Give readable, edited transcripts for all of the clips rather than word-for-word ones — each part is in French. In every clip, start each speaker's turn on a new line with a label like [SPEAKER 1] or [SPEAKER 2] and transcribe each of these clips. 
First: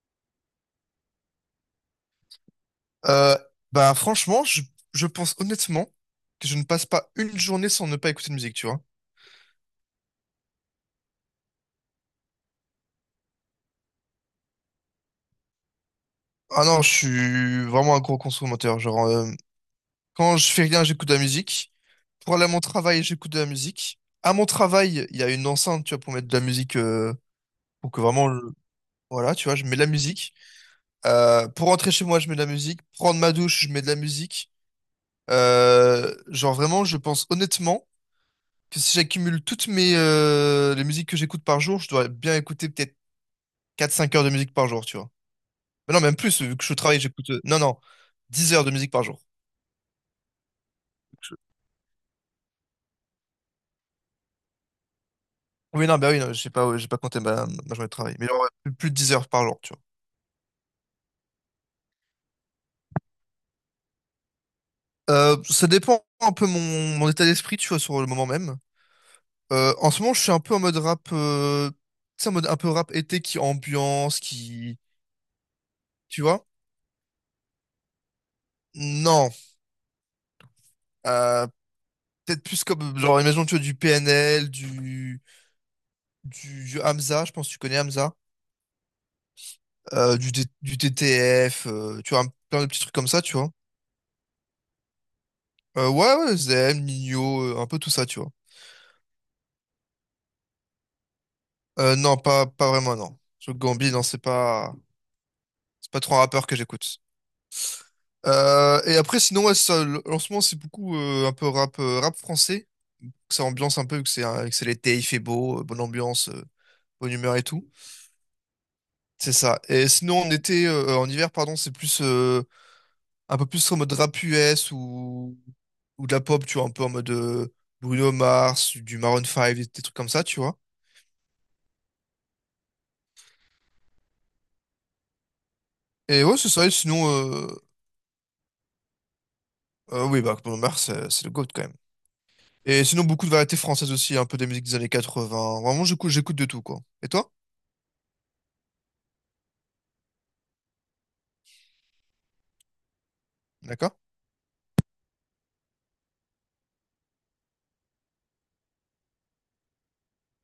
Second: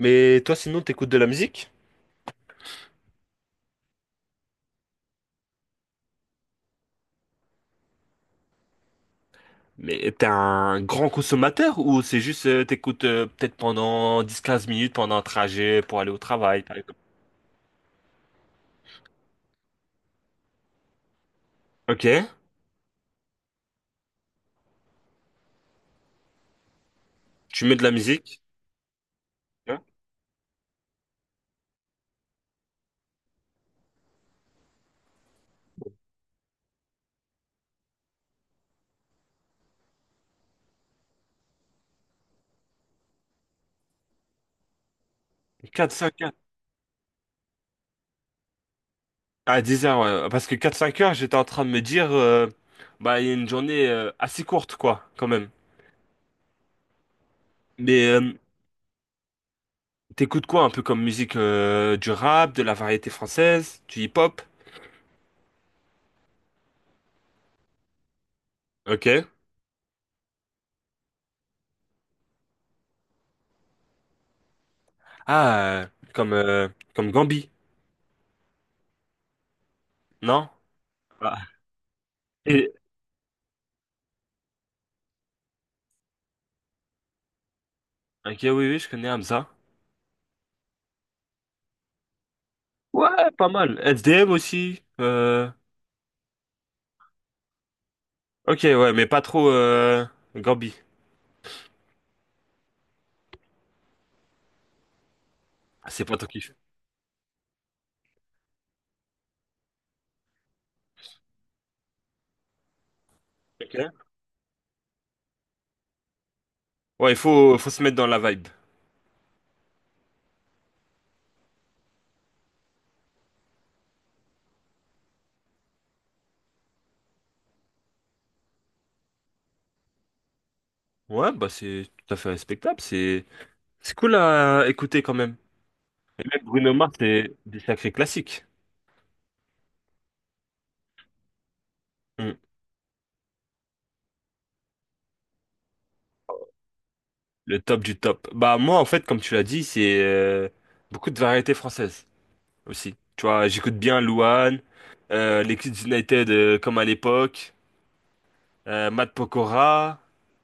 [SPEAKER 1] Mais toi, sinon, t'écoutes de la musique?
[SPEAKER 2] Euh, Bah franchement, je pense honnêtement que je ne passe pas une journée sans ne pas écouter de musique, tu vois.
[SPEAKER 1] Mais t'es un grand consommateur ou c'est juste t'écoutes peut-être pendant 10 15 minutes pendant un trajet pour aller au travail,
[SPEAKER 2] Ah
[SPEAKER 1] par
[SPEAKER 2] non, je
[SPEAKER 1] exemple?
[SPEAKER 2] suis vraiment un gros consommateur. Genre, quand je fais rien, j'écoute de la musique.
[SPEAKER 1] Ok,
[SPEAKER 2] Pour aller à mon travail, j'écoute de la musique. À mon travail, il y a une enceinte, tu vois, pour mettre de la musique.
[SPEAKER 1] tu mets de la
[SPEAKER 2] Pour que vraiment,
[SPEAKER 1] musique.
[SPEAKER 2] voilà, tu vois, je mets de
[SPEAKER 1] Hein.
[SPEAKER 2] la musique. Pour rentrer chez moi, je mets de la musique. Prendre ma douche, je mets de la musique. Genre vraiment, je pense honnêtement que si j'accumule toutes mes les musiques que j'écoute par jour, je dois bien écouter peut-être 4-5 heures de musique par jour, tu vois. Mais non, même
[SPEAKER 1] 4-5 heures.
[SPEAKER 2] plus, vu que je travaille, j'écoute. Non, non, 10 heures de musique par jour.
[SPEAKER 1] Ah, 10 heures, ouais. Parce que 4 5 heures, j'étais
[SPEAKER 2] Je-
[SPEAKER 1] en train de me dire, bah, il y a une journée assez courte, quoi, quand même.
[SPEAKER 2] Oui, non, bah oui, non, j'ai pas, ouais, j'ai pas compté ma journée de
[SPEAKER 1] Mais
[SPEAKER 2] travail. Mais genre, ouais, plus de 10 heures par jour, tu vois.
[SPEAKER 1] t'écoutes quoi un peu comme musique du rap, de la variété française, du hip-hop?
[SPEAKER 2] Ça dépend un peu mon état d'esprit, tu vois, sur le moment même.
[SPEAKER 1] Ok.
[SPEAKER 2] En ce moment, je suis un peu en mode rap, tu sais, en mode un peu rap été qui ambiance, qui,
[SPEAKER 1] Ah, euh,
[SPEAKER 2] tu
[SPEAKER 1] comme,
[SPEAKER 2] vois?
[SPEAKER 1] comme Gambi,
[SPEAKER 2] Non,
[SPEAKER 1] non? Ah.
[SPEAKER 2] euh, peut-être plus comme, genre, imagine, tu vois, du PNL, du Hamza, je pense que tu connais Hamza.
[SPEAKER 1] Ok, oui, oui, je connais Hamza.
[SPEAKER 2] Du TTF, tu vois, plein de petits trucs comme ça,
[SPEAKER 1] Ouais,
[SPEAKER 2] tu
[SPEAKER 1] pas
[SPEAKER 2] vois.
[SPEAKER 1] mal. SDM aussi.
[SPEAKER 2] Ouais, ouais, Zem, Nino, un peu tout ça, tu vois.
[SPEAKER 1] Ok, ouais, mais pas trop Gambi.
[SPEAKER 2] Non, pas vraiment, non. Sur Gambi, non, c'est pas,
[SPEAKER 1] Ah,
[SPEAKER 2] c'est pas
[SPEAKER 1] c'est pas
[SPEAKER 2] trop un
[SPEAKER 1] ton
[SPEAKER 2] rappeur
[SPEAKER 1] kiff.
[SPEAKER 2] que j'écoute. Et après, sinon, ouais, en ce moment, c'est beaucoup un peu rap, rap français. Que ça ambiance un peu,
[SPEAKER 1] Ok.
[SPEAKER 2] que c'est l'été, il fait beau, bonne ambiance,
[SPEAKER 1] Ouais,
[SPEAKER 2] bonne
[SPEAKER 1] il
[SPEAKER 2] humeur et
[SPEAKER 1] faut, faut
[SPEAKER 2] tout.
[SPEAKER 1] se mettre dans la vibe.
[SPEAKER 2] C'est ça. Et sinon, en été, en hiver, pardon, c'est plus, un peu plus en mode rap US ou de la pop, tu vois, un peu en mode, Bruno Mars, du Maroon 5, des trucs comme ça, tu vois.
[SPEAKER 1] Ouais, bah c'est tout à fait respectable. C'est cool à écouter quand même. Et
[SPEAKER 2] Et ouais,
[SPEAKER 1] même
[SPEAKER 2] c'est ça, et
[SPEAKER 1] Bruno Mars,
[SPEAKER 2] sinon,
[SPEAKER 1] c'est des sacrés classiques.
[SPEAKER 2] oui, bah, Bruno Mars, c'est le GOAT quand même.
[SPEAKER 1] Hmm.
[SPEAKER 2] Et sinon, beaucoup de variétés françaises aussi, un peu des musiques des années 80. Vraiment, j'écoute de tout, quoi. Et toi?
[SPEAKER 1] Le top du top. Bah moi, en fait, comme tu l'as dit, c'est beaucoup de variétés françaises aussi. Tu vois, j'écoute
[SPEAKER 2] D'accord?
[SPEAKER 1] bien Louane, les Kids United comme à l'époque. Matt Pokora,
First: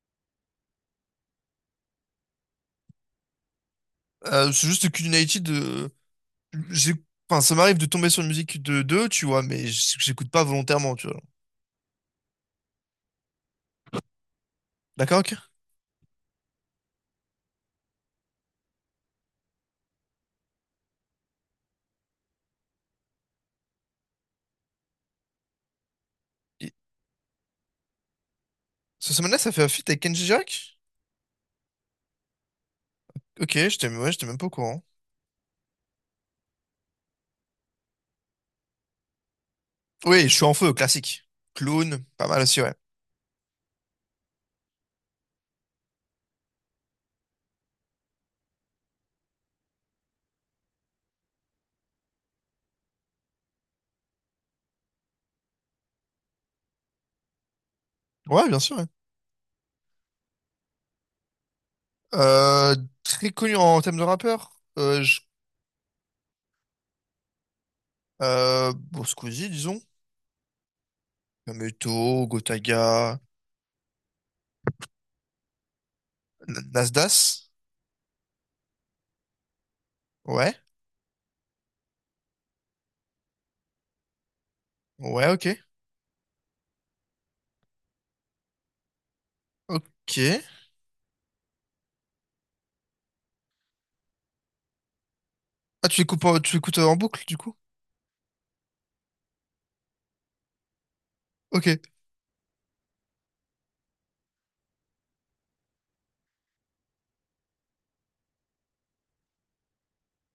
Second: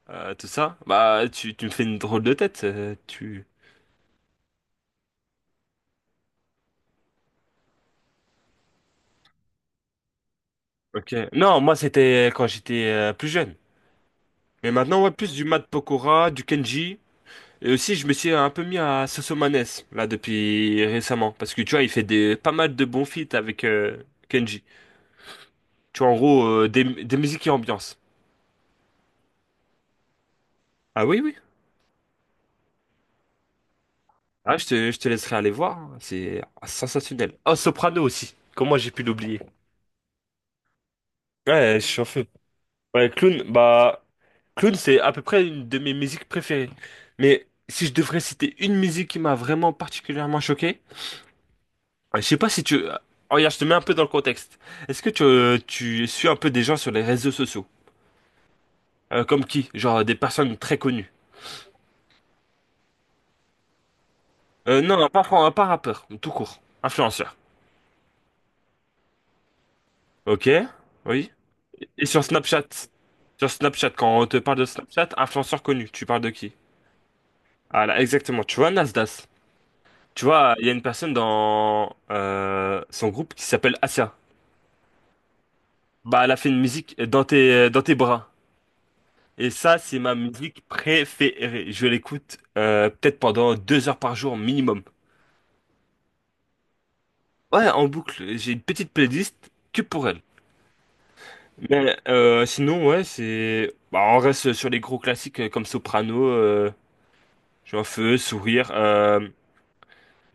[SPEAKER 1] tout ça. Bah, tu me fais une drôle de tête. Tu.
[SPEAKER 2] C'est juste que United, j'ai, enfin, ça m'arrive de tomber sur une musique de deux, tu vois, mais j'écoute pas volontairement, tu
[SPEAKER 1] Ok.
[SPEAKER 2] vois.
[SPEAKER 1] Non, moi c'était quand j'étais plus jeune. Mais maintenant, ouais,
[SPEAKER 2] D'accord,
[SPEAKER 1] plus
[SPEAKER 2] ok.
[SPEAKER 1] du Matt Pokora, du Kenji. Et aussi, je me suis un peu mis à Sosomanes, là, depuis récemment. Parce que tu vois, il fait des, pas mal de bons feats avec Kenji. Tu vois, en gros,
[SPEAKER 2] Et-
[SPEAKER 1] des musiques et ambiance.
[SPEAKER 2] Cette semaine-là, ça fait un feat avec Kenji Girac?
[SPEAKER 1] Ah oui, oui.
[SPEAKER 2] Ok, j'étais ouais, j'étais même pas au
[SPEAKER 1] Ah, je
[SPEAKER 2] courant.
[SPEAKER 1] te, je te laisserai aller voir. Hein. C'est sensationnel. Oh, Soprano aussi. Comment j'ai pu l'oublier?
[SPEAKER 2] Oui, je suis en feu, classique.
[SPEAKER 1] Ouais, je suis
[SPEAKER 2] Clown,
[SPEAKER 1] en feu.
[SPEAKER 2] pas mal aussi, ouais.
[SPEAKER 1] Ouais, Clown, bah, Clown, c'est à peu près une de mes musiques préférées. Mais si je devrais citer une musique qui m'a vraiment particulièrement choqué, je sais pas si tu... Regarde, je te mets un peu dans le contexte. Est-ce que tu suis un peu des gens sur les réseaux sociaux?
[SPEAKER 2] Ouais, bien sûr, ouais.
[SPEAKER 1] Comme qui? Genre des personnes très connues.
[SPEAKER 2] Euh, Très connu en thème de rappeur.
[SPEAKER 1] Non, pas rappeur, tout court. Influenceur.
[SPEAKER 2] Bon, Squeezie, disons.
[SPEAKER 1] Ok, oui.
[SPEAKER 2] Kameto,
[SPEAKER 1] Et sur Snapchat?
[SPEAKER 2] Gotaga,
[SPEAKER 1] Sur Snapchat, quand on te parle de Snapchat, influenceur connu, tu parles de qui?
[SPEAKER 2] Nas.
[SPEAKER 1] Ah là, exactement. Tu vois, Nasdaq. Tu vois,
[SPEAKER 2] Ouais,
[SPEAKER 1] il y a une personne dans son groupe qui s'appelle Asia.
[SPEAKER 2] ouais, ok.
[SPEAKER 1] Bah, elle a fait une musique dans tes bras. Et ça, c'est ma
[SPEAKER 2] Ok.
[SPEAKER 1] musique préférée. Je l'écoute peut-être pendant 2 heures par jour minimum.
[SPEAKER 2] Ah, tu écoutes en boucle, du coup?
[SPEAKER 1] Ouais, en boucle. J'ai une petite playlist que pour elle.
[SPEAKER 2] Ok,
[SPEAKER 1] Mais sinon, ouais, c'est. Bah, on reste sur les gros classiques comme Soprano, j'ai un feu, Sourire, euh,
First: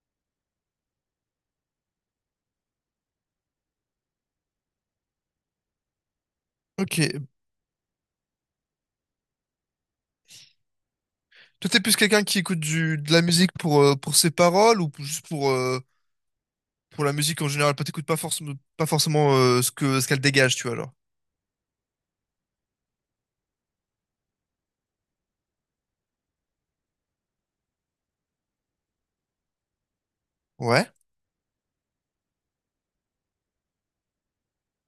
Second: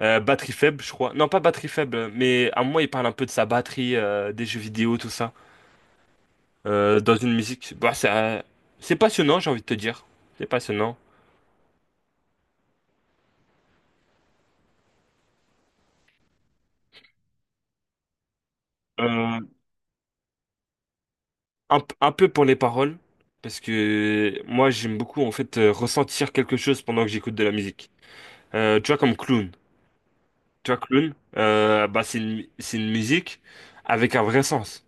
[SPEAKER 1] euh, Batterie faible, je crois. Non, pas Batterie faible, mais à moi, il parle un peu de sa batterie, des jeux vidéo, tout ça. Dans
[SPEAKER 2] ok.
[SPEAKER 1] une musique. Bah, c'est passionnant, j'ai envie de te dire. C'est passionnant.
[SPEAKER 2] Toi, t'es plus quelqu'un qui écoute de la musique pour ses paroles ou juste pour la musique en général? Pas t'écoutes pas forcément, pas forcément,
[SPEAKER 1] Euh,
[SPEAKER 2] ce que, ce qu'elle dégage, tu vois, alors.
[SPEAKER 1] un, un peu pour les paroles, parce que moi j'aime beaucoup en fait ressentir quelque chose pendant que j'écoute de la musique. Tu vois comme Clown. Tu vois
[SPEAKER 2] Ouais,
[SPEAKER 1] Clown, bah c'est une musique avec un vrai sens,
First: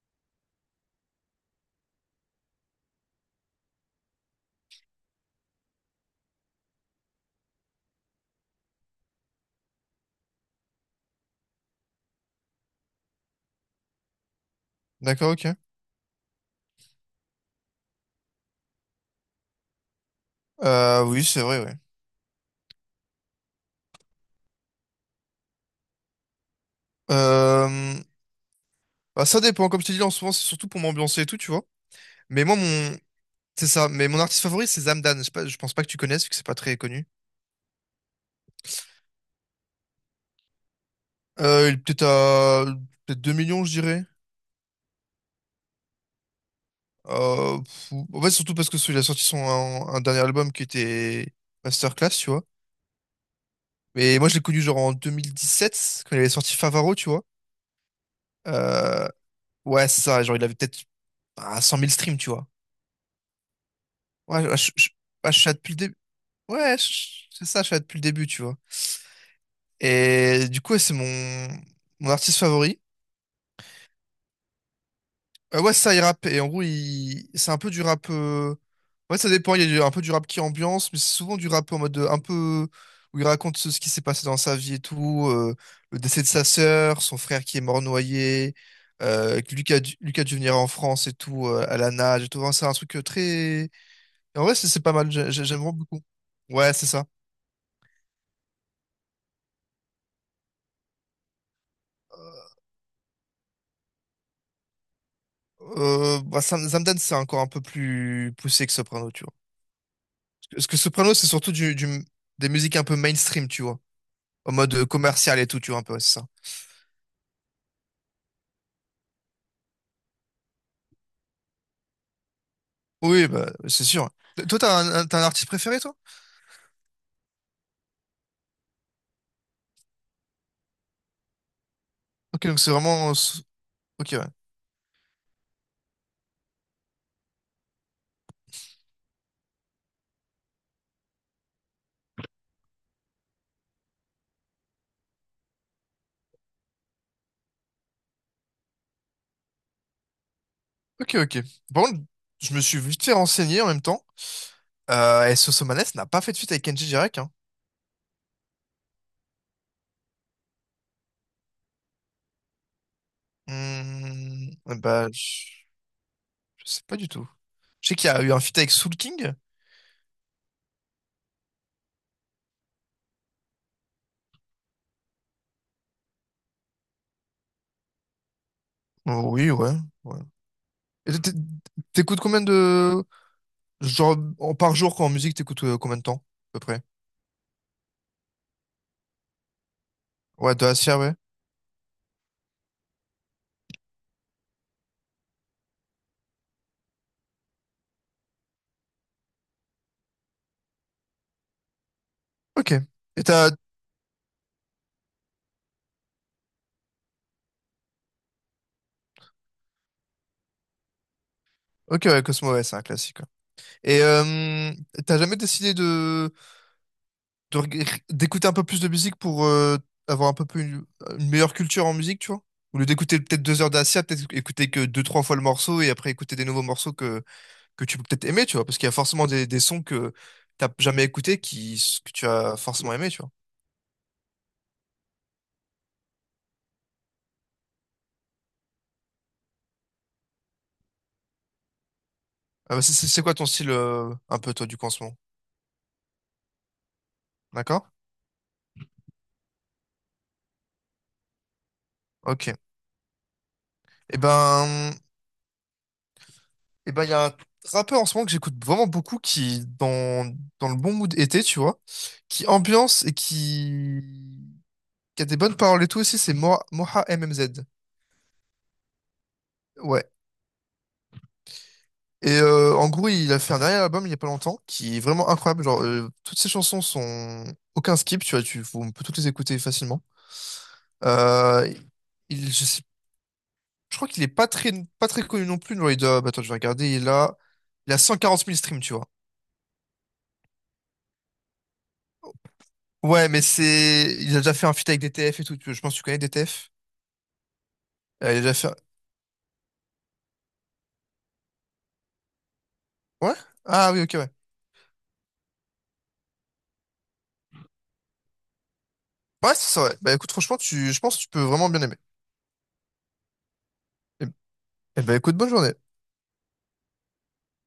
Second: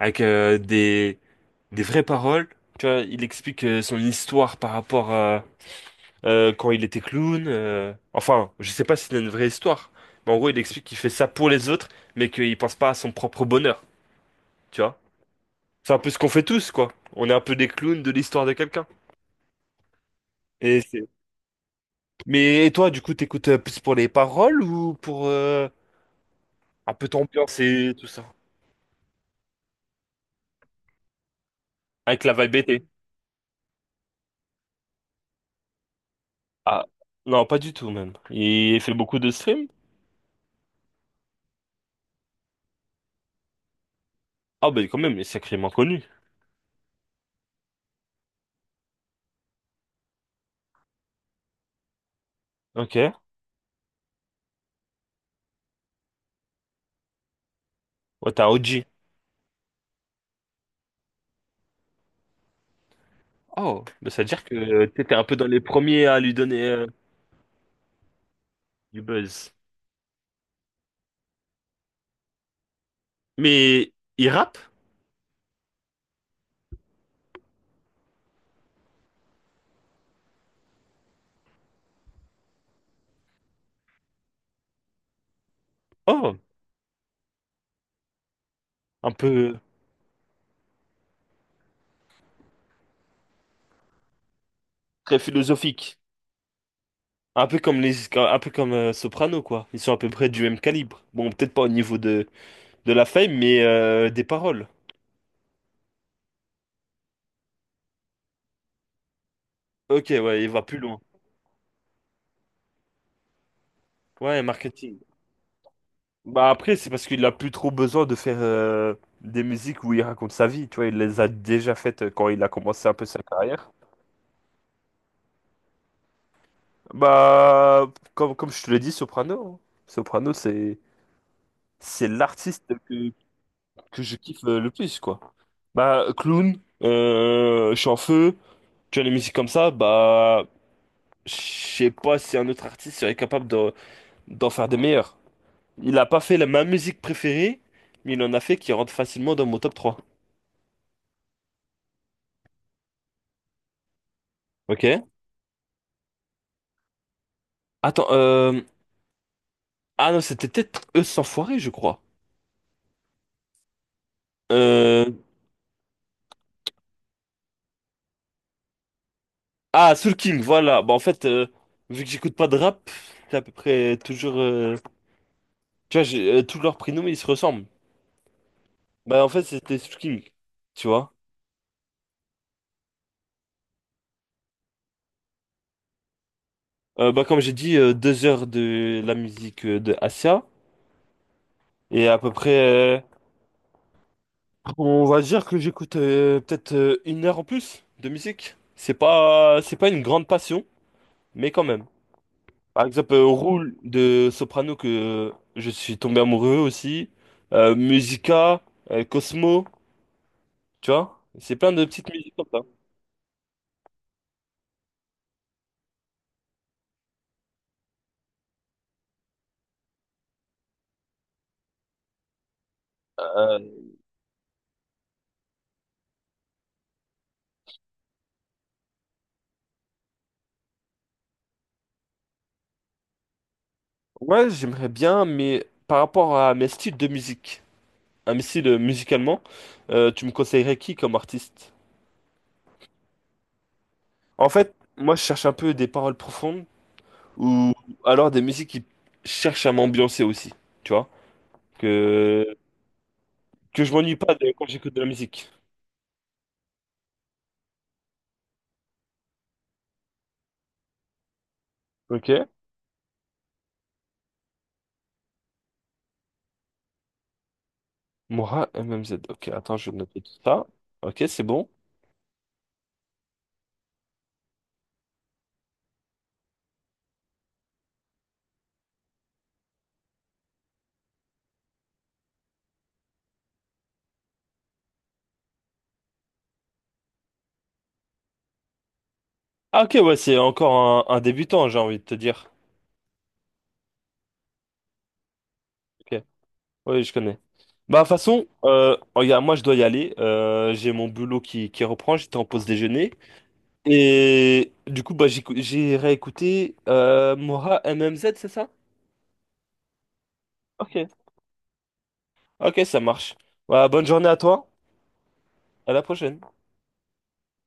[SPEAKER 1] avec des vraies paroles. Tu vois, il explique son histoire par rapport quand il était clown. Enfin, je sais pas si c'est une vraie histoire, mais en gros, il explique qu'il fait ça pour les autres, mais qu'il pense pas à son propre bonheur, tu vois.
[SPEAKER 2] d'accord, ok.
[SPEAKER 1] C'est un peu ce qu'on fait tous, quoi. On est un peu des clowns de l'histoire de quelqu'un. Et c'est...
[SPEAKER 2] Oui, c'est vrai, ouais.
[SPEAKER 1] Mais et toi, du coup, t'écoutes plus pour les paroles ou pour un peu t'ambiance et
[SPEAKER 2] Euh,
[SPEAKER 1] tout ça?
[SPEAKER 2] Bah, ça dépend. Comme je t'ai dit, en ce moment, c'est surtout pour m'ambiancer et tout, tu vois.
[SPEAKER 1] Avec la
[SPEAKER 2] Mais moi,
[SPEAKER 1] vibe été.
[SPEAKER 2] c'est ça. Mais mon artiste favori, c'est Zamdan. Je pense pas que tu connaisses, vu que c'est pas très
[SPEAKER 1] Ah,
[SPEAKER 2] connu.
[SPEAKER 1] non, pas du tout, même. Il fait beaucoup de streams?
[SPEAKER 2] Il est peut-être à... Peut-être 2 millions, je dirais.
[SPEAKER 1] Ah, bah quand même, il est sacrément connu.
[SPEAKER 2] En fait, surtout parce que il a sorti un dernier album qui était Masterclass, tu vois.
[SPEAKER 1] Ok. Ouais,
[SPEAKER 2] Mais moi, je l'ai connu genre en 2017 quand il avait sorti Favaro, tu vois.
[SPEAKER 1] t'as OG.
[SPEAKER 2] Euh, Ouais, c'est ça. Genre, il avait peut-être 100 000 streams, tu vois.
[SPEAKER 1] Oh, bah, ça veut
[SPEAKER 2] Ouais,
[SPEAKER 1] dire que t'étais un
[SPEAKER 2] bah,
[SPEAKER 1] peu
[SPEAKER 2] je
[SPEAKER 1] dans
[SPEAKER 2] suis là
[SPEAKER 1] les
[SPEAKER 2] depuis le début.
[SPEAKER 1] premiers à lui donner
[SPEAKER 2] Ouais, c'est ça, je suis là depuis le début, tu vois.
[SPEAKER 1] du buzz.
[SPEAKER 2] Et du coup, ouais, c'est mon artiste favori.
[SPEAKER 1] Mais il rappe?
[SPEAKER 2] Ouais, ça, il rappe. Et en gros, c'est un peu du rap. Ouais, ça dépend. Il y a un peu du rap qui ambiance, mais c'est souvent du rap en mode, un peu. Où il raconte ce qui s'est passé dans sa vie et tout. Le décès de
[SPEAKER 1] Oh,
[SPEAKER 2] sa sœur, son frère qui est mort noyé.
[SPEAKER 1] un
[SPEAKER 2] Que
[SPEAKER 1] peu
[SPEAKER 2] Lucas dû venir en France et tout, à la nage et tout. Enfin, c'est un truc, très. Et en vrai, c'est pas mal.
[SPEAKER 1] très
[SPEAKER 2] J'aime vraiment
[SPEAKER 1] philosophique.
[SPEAKER 2] beaucoup. Ouais, c'est ça.
[SPEAKER 1] Un peu comme les, un peu comme Soprano, quoi. Ils sont à peu près du même calibre. Bon, peut-être pas au niveau de la fame, mais des paroles.
[SPEAKER 2] Zamdan, c'est encore un peu plus poussé que Soprano, tu vois.
[SPEAKER 1] Ok, ouais, il va
[SPEAKER 2] Parce que
[SPEAKER 1] plus loin.
[SPEAKER 2] Soprano, c'est surtout des musiques un peu mainstream, tu vois.
[SPEAKER 1] Ouais,
[SPEAKER 2] En mode,
[SPEAKER 1] marketing.
[SPEAKER 2] commercial et tout, tu vois, un peu, ouais, c'est ça.
[SPEAKER 1] Bah après, c'est parce qu'il a plus trop besoin de faire des musiques où il raconte sa vie. Tu vois, il les a déjà faites quand il a commencé un peu sa
[SPEAKER 2] Oui, bah,
[SPEAKER 1] carrière.
[SPEAKER 2] c'est sûr. Toi, t'as un artiste préféré, toi?
[SPEAKER 1] Bah, comme, comme je te l'ai dit, Soprano. Hein. Soprano, c'est
[SPEAKER 2] Ok, donc
[SPEAKER 1] l'artiste
[SPEAKER 2] c'est vraiment.
[SPEAKER 1] que
[SPEAKER 2] Ok,
[SPEAKER 1] je
[SPEAKER 2] ouais.
[SPEAKER 1] kiffe le plus, quoi. Bah, clown, je suis en feu, tu as les musiques comme ça, bah, je sais pas si un autre artiste serait capable de- d'en faire des meilleurs. Il a pas fait la, ma musique préférée, mais il en a fait qui rentre facilement dans mon top 3.
[SPEAKER 2] Ok, ok. Par contre, je me suis vite fait renseigner en même temps.
[SPEAKER 1] Ok.
[SPEAKER 2] Et Sosomanes n'a pas fait de feat avec Kenji Girac, hein.
[SPEAKER 1] Attends, ah non, c'était peut-être Eux sans foirer, je crois.
[SPEAKER 2] Hmm, bah,
[SPEAKER 1] Euh...
[SPEAKER 2] je sais pas du tout. Je sais qu'il y a eu un feat avec Soul King.
[SPEAKER 1] Ah, Soul King, voilà. Bah, en fait, vu que j'écoute pas de rap, c'est à peu près toujours... Tu vois, tous leurs prénoms, ils se ressemblent. Bah, en
[SPEAKER 2] Oh,
[SPEAKER 1] fait,
[SPEAKER 2] oui, ouais.
[SPEAKER 1] c'était Soul
[SPEAKER 2] Ouais.
[SPEAKER 1] King, tu
[SPEAKER 2] Et
[SPEAKER 1] vois.
[SPEAKER 2] t'é- t'é- T'écoutes combien de... Genre, par jour, quand en musique, t'écoutes combien de temps, à peu près?
[SPEAKER 1] Bah, comme j'ai dit, 2 heures de la musique de Asia.
[SPEAKER 2] Ouais, de Assia, ouais.
[SPEAKER 1] Et à peu près, on va dire que j'écoute peut-être 1 heure en plus de musique. C'est pas une grande passion, mais quand même.
[SPEAKER 2] Ok.
[SPEAKER 1] Par exemple,
[SPEAKER 2] Et t'as...
[SPEAKER 1] Roule de Soprano, que euh, je suis tombé amoureux aussi. Musica, Cosmo, tu vois. C'est plein de
[SPEAKER 2] Ok,
[SPEAKER 1] petites
[SPEAKER 2] ouais,
[SPEAKER 1] musiques comme
[SPEAKER 2] Cosmo,
[SPEAKER 1] ça.
[SPEAKER 2] ouais, c'est un classique, quoi. Et t'as jamais décidé d'écouter un peu plus de musique pour, avoir un peu plus une meilleure culture en musique, tu vois? Au lieu d'écouter peut-être 2 heures
[SPEAKER 1] Euh,
[SPEAKER 2] d'Assia, peut-être écouter que deux, trois fois le morceau et après écouter des nouveaux morceaux que tu peux peut-être aimer, tu vois? Parce qu'il y a forcément des sons que t'as jamais écoutés que tu as forcément aimé, tu vois?
[SPEAKER 1] ouais, j'aimerais bien, mais par rapport à mes styles de musique, à mes styles musicalement, tu me conseillerais qui comme artiste?
[SPEAKER 2] Ah bah, c'est quoi ton style, un
[SPEAKER 1] En
[SPEAKER 2] peu, toi,
[SPEAKER 1] fait,
[SPEAKER 2] du coup, en ce
[SPEAKER 1] moi,
[SPEAKER 2] moment?
[SPEAKER 1] je cherche un peu des paroles profondes ou
[SPEAKER 2] D'accord?
[SPEAKER 1] alors des musiques qui cherchent à m'ambiancer aussi, tu vois?
[SPEAKER 2] Ok.
[SPEAKER 1] Que, que je m'ennuie
[SPEAKER 2] Eh
[SPEAKER 1] pas de- quand
[SPEAKER 2] ben,
[SPEAKER 1] j'écoute de la musique.
[SPEAKER 2] Il y a un rappeur en ce moment que j'écoute vraiment beaucoup qui, est dans le bon mood été, tu vois,
[SPEAKER 1] Ok.
[SPEAKER 2] qui ambiance et qui a des bonnes paroles et tout aussi, c'est Moha MMZ.
[SPEAKER 1] Moira M M Z. Ok, attends, je vais
[SPEAKER 2] Ouais.
[SPEAKER 1] noter tout ça. Ok, c'est bon.
[SPEAKER 2] En gros, il a fait un dernier album il y a pas longtemps qui est vraiment incroyable. Genre, toutes ses chansons sont aucun skip, tu vois, on peut toutes les écouter facilement. Euh, je sais, je crois qu'il est pas très, pas très connu non plus. Genre, il doit, bah, attends, je vais regarder. Il a 140 000 streams, tu vois.
[SPEAKER 1] Ah, ok, ouais, c'est encore un débutant, j'ai envie de te dire.
[SPEAKER 2] Ouais, mais c'est. Il a déjà fait un feat avec DTF et tout. Je pense que tu connais
[SPEAKER 1] Ok,
[SPEAKER 2] DTF.
[SPEAKER 1] oui, je connais. Bah, de toute
[SPEAKER 2] Il a
[SPEAKER 1] façon,
[SPEAKER 2] déjà fait.
[SPEAKER 1] regarde, moi, je dois y aller. J'ai mon boulot qui reprend, j'étais en pause déjeuner.
[SPEAKER 2] Ouais? Ah oui, ok, ouais.
[SPEAKER 1] Et du coup, bah, j'ai réécouté Moira MMZ. C'est ça?
[SPEAKER 2] Ouais, c'est ça, ouais. Bah écoute, franchement, je
[SPEAKER 1] Ok.
[SPEAKER 2] pense que tu peux vraiment bien aimer.
[SPEAKER 1] Ok, ça marche. Bah, bonne
[SPEAKER 2] Et...
[SPEAKER 1] journée à toi.
[SPEAKER 2] eh bah écoute, bonne journée.
[SPEAKER 1] À la prochaine.